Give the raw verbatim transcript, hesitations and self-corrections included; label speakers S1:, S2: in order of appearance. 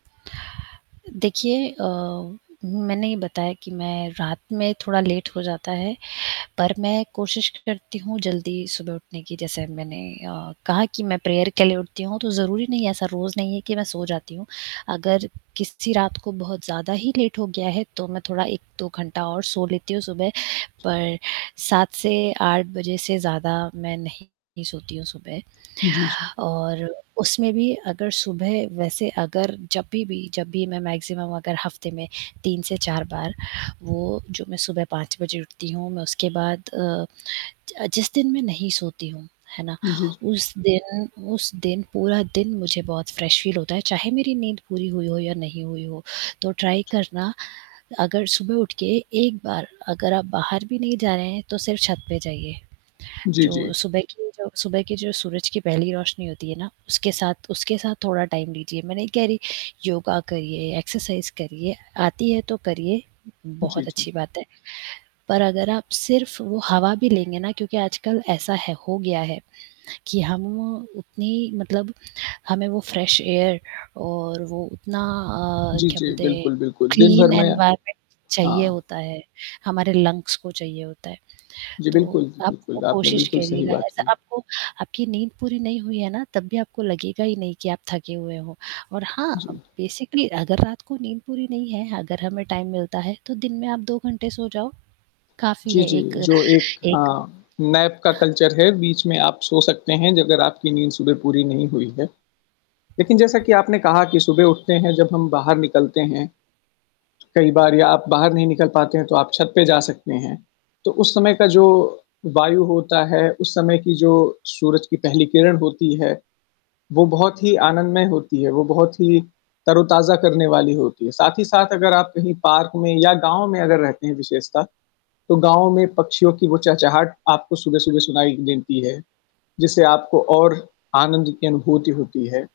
S1: देखिए अ, मैंने ये बताया कि मैं रात में थोड़ा लेट हो जाता है, पर मैं कोशिश करती हूँ जल्दी सुबह उठने की जैसे मैंने अ, कहा कि मैं प्रेयर के लिए उठती हूँ। तो ज़रूरी नहीं है ऐसा रोज़ नहीं है कि मैं सो जाती हूँ। अगर किसी रात को बहुत ज़्यादा ही लेट हो गया है। तो मैं थोड़ा एक दो घंटा और सो लेती हूँ सुबह। पर सात से आठ बजे से ज़्यादा मैं नहीं सोती हूँ सुबह
S2: जी, जी।
S1: और उसमें भी अगर सुबह वैसे अगर जब भी जब भी मैं मैक्सिमम अगर हफ्ते में तीन से चार बार, वो जो मैं सुबह पाँच बजे उठती हूँ। मैं उसके बाद अ, जि जिस दिन मैं नहीं सोती हूँ, है ना?
S2: जी, जी।
S1: उस दिन उस दिन पूरा दिन मुझे बहुत फ्रेश फ़ील होता है चाहे मेरी नींद पूरी हुई हो या नहीं हुई हो। तो ट्राई करना, अगर सुबह उठ के एक बार अगर आप बाहर भी नहीं जा रहे हैं तो सिर्फ़ छत पे जाइए।
S2: जी, जी।
S1: जो सुबह की जो सुबह की जो सूरज की पहली रोशनी होती है ना, उसके साथ उसके साथ थोड़ा टाइम लीजिए। मैं नहीं कह रही योगा करिए एक्सरसाइज़ करिए आती है तो करिए,
S2: जी,
S1: बहुत
S2: जी।
S1: अच्छी बात है, पर अगर आप सिर्फ़ वो हवा भी लेंगे ना क्योंकि आजकल ऐसा है हो गया है, कि हम उतनी मतलब हमें वो फ्रेश एयर और वो उतना अ,
S2: जी,
S1: क्या
S2: जी,
S1: बोलते हैं
S2: बिल्कुल, बिल्कुल दिन भर
S1: क्लीन
S2: में
S1: एनवायरमेंट चाहिए
S2: हाँ।
S1: होता है। हमारे लंग्स को चाहिए होता है।
S2: जी
S1: तो
S2: बिल्कुल, जी
S1: आप
S2: बिल्कुल। आपने
S1: कोशिश
S2: बिल्कुल सही
S1: करिएगा
S2: बात
S1: ऐसा
S2: कही।
S1: आपको आपकी नींद पूरी नहीं हुई है ना तब भी आपको लगेगा ही नहीं कि आप थके हुए हों। और हाँ अ,
S2: जी।
S1: बेसिकली अगर रात को नींद पूरी नहीं है अगर हमें टाइम मिलता है, तो दिन में आप दो घंटे सो जाओ काफ़ी
S2: जी,
S1: है
S2: जी,
S1: एक
S2: जो एक
S1: एक
S2: हाँ नैप का कल्चर है बीच में आप सो सकते हैं, अगर आपकी नींद सुबह पूरी नहीं हुई है। लेकिन जैसा कि आपने कहा कि सुबह उठते हैं जब हम बाहर निकलते हैं कई बार या आप बाहर नहीं निकल पाते हैं तो आप छत पे जा सकते हैं। तो उस समय का जो वायु होता है, उस समय की जो सूरज की पहली किरण होती है, वो बहुत ही आनंदमय होती है, वो बहुत ही तरोताज़ा करने वाली होती है, साथ ही साथ अगर आप कहीं पार्क में या गाँव में अगर रहते हैं विशेषता। तो गाँव में पक्षियों की वो चहचाहट आपको सुबह-सुबह सुनाई देती है, जिससे आपको और आनंद की अनुभूति होती है।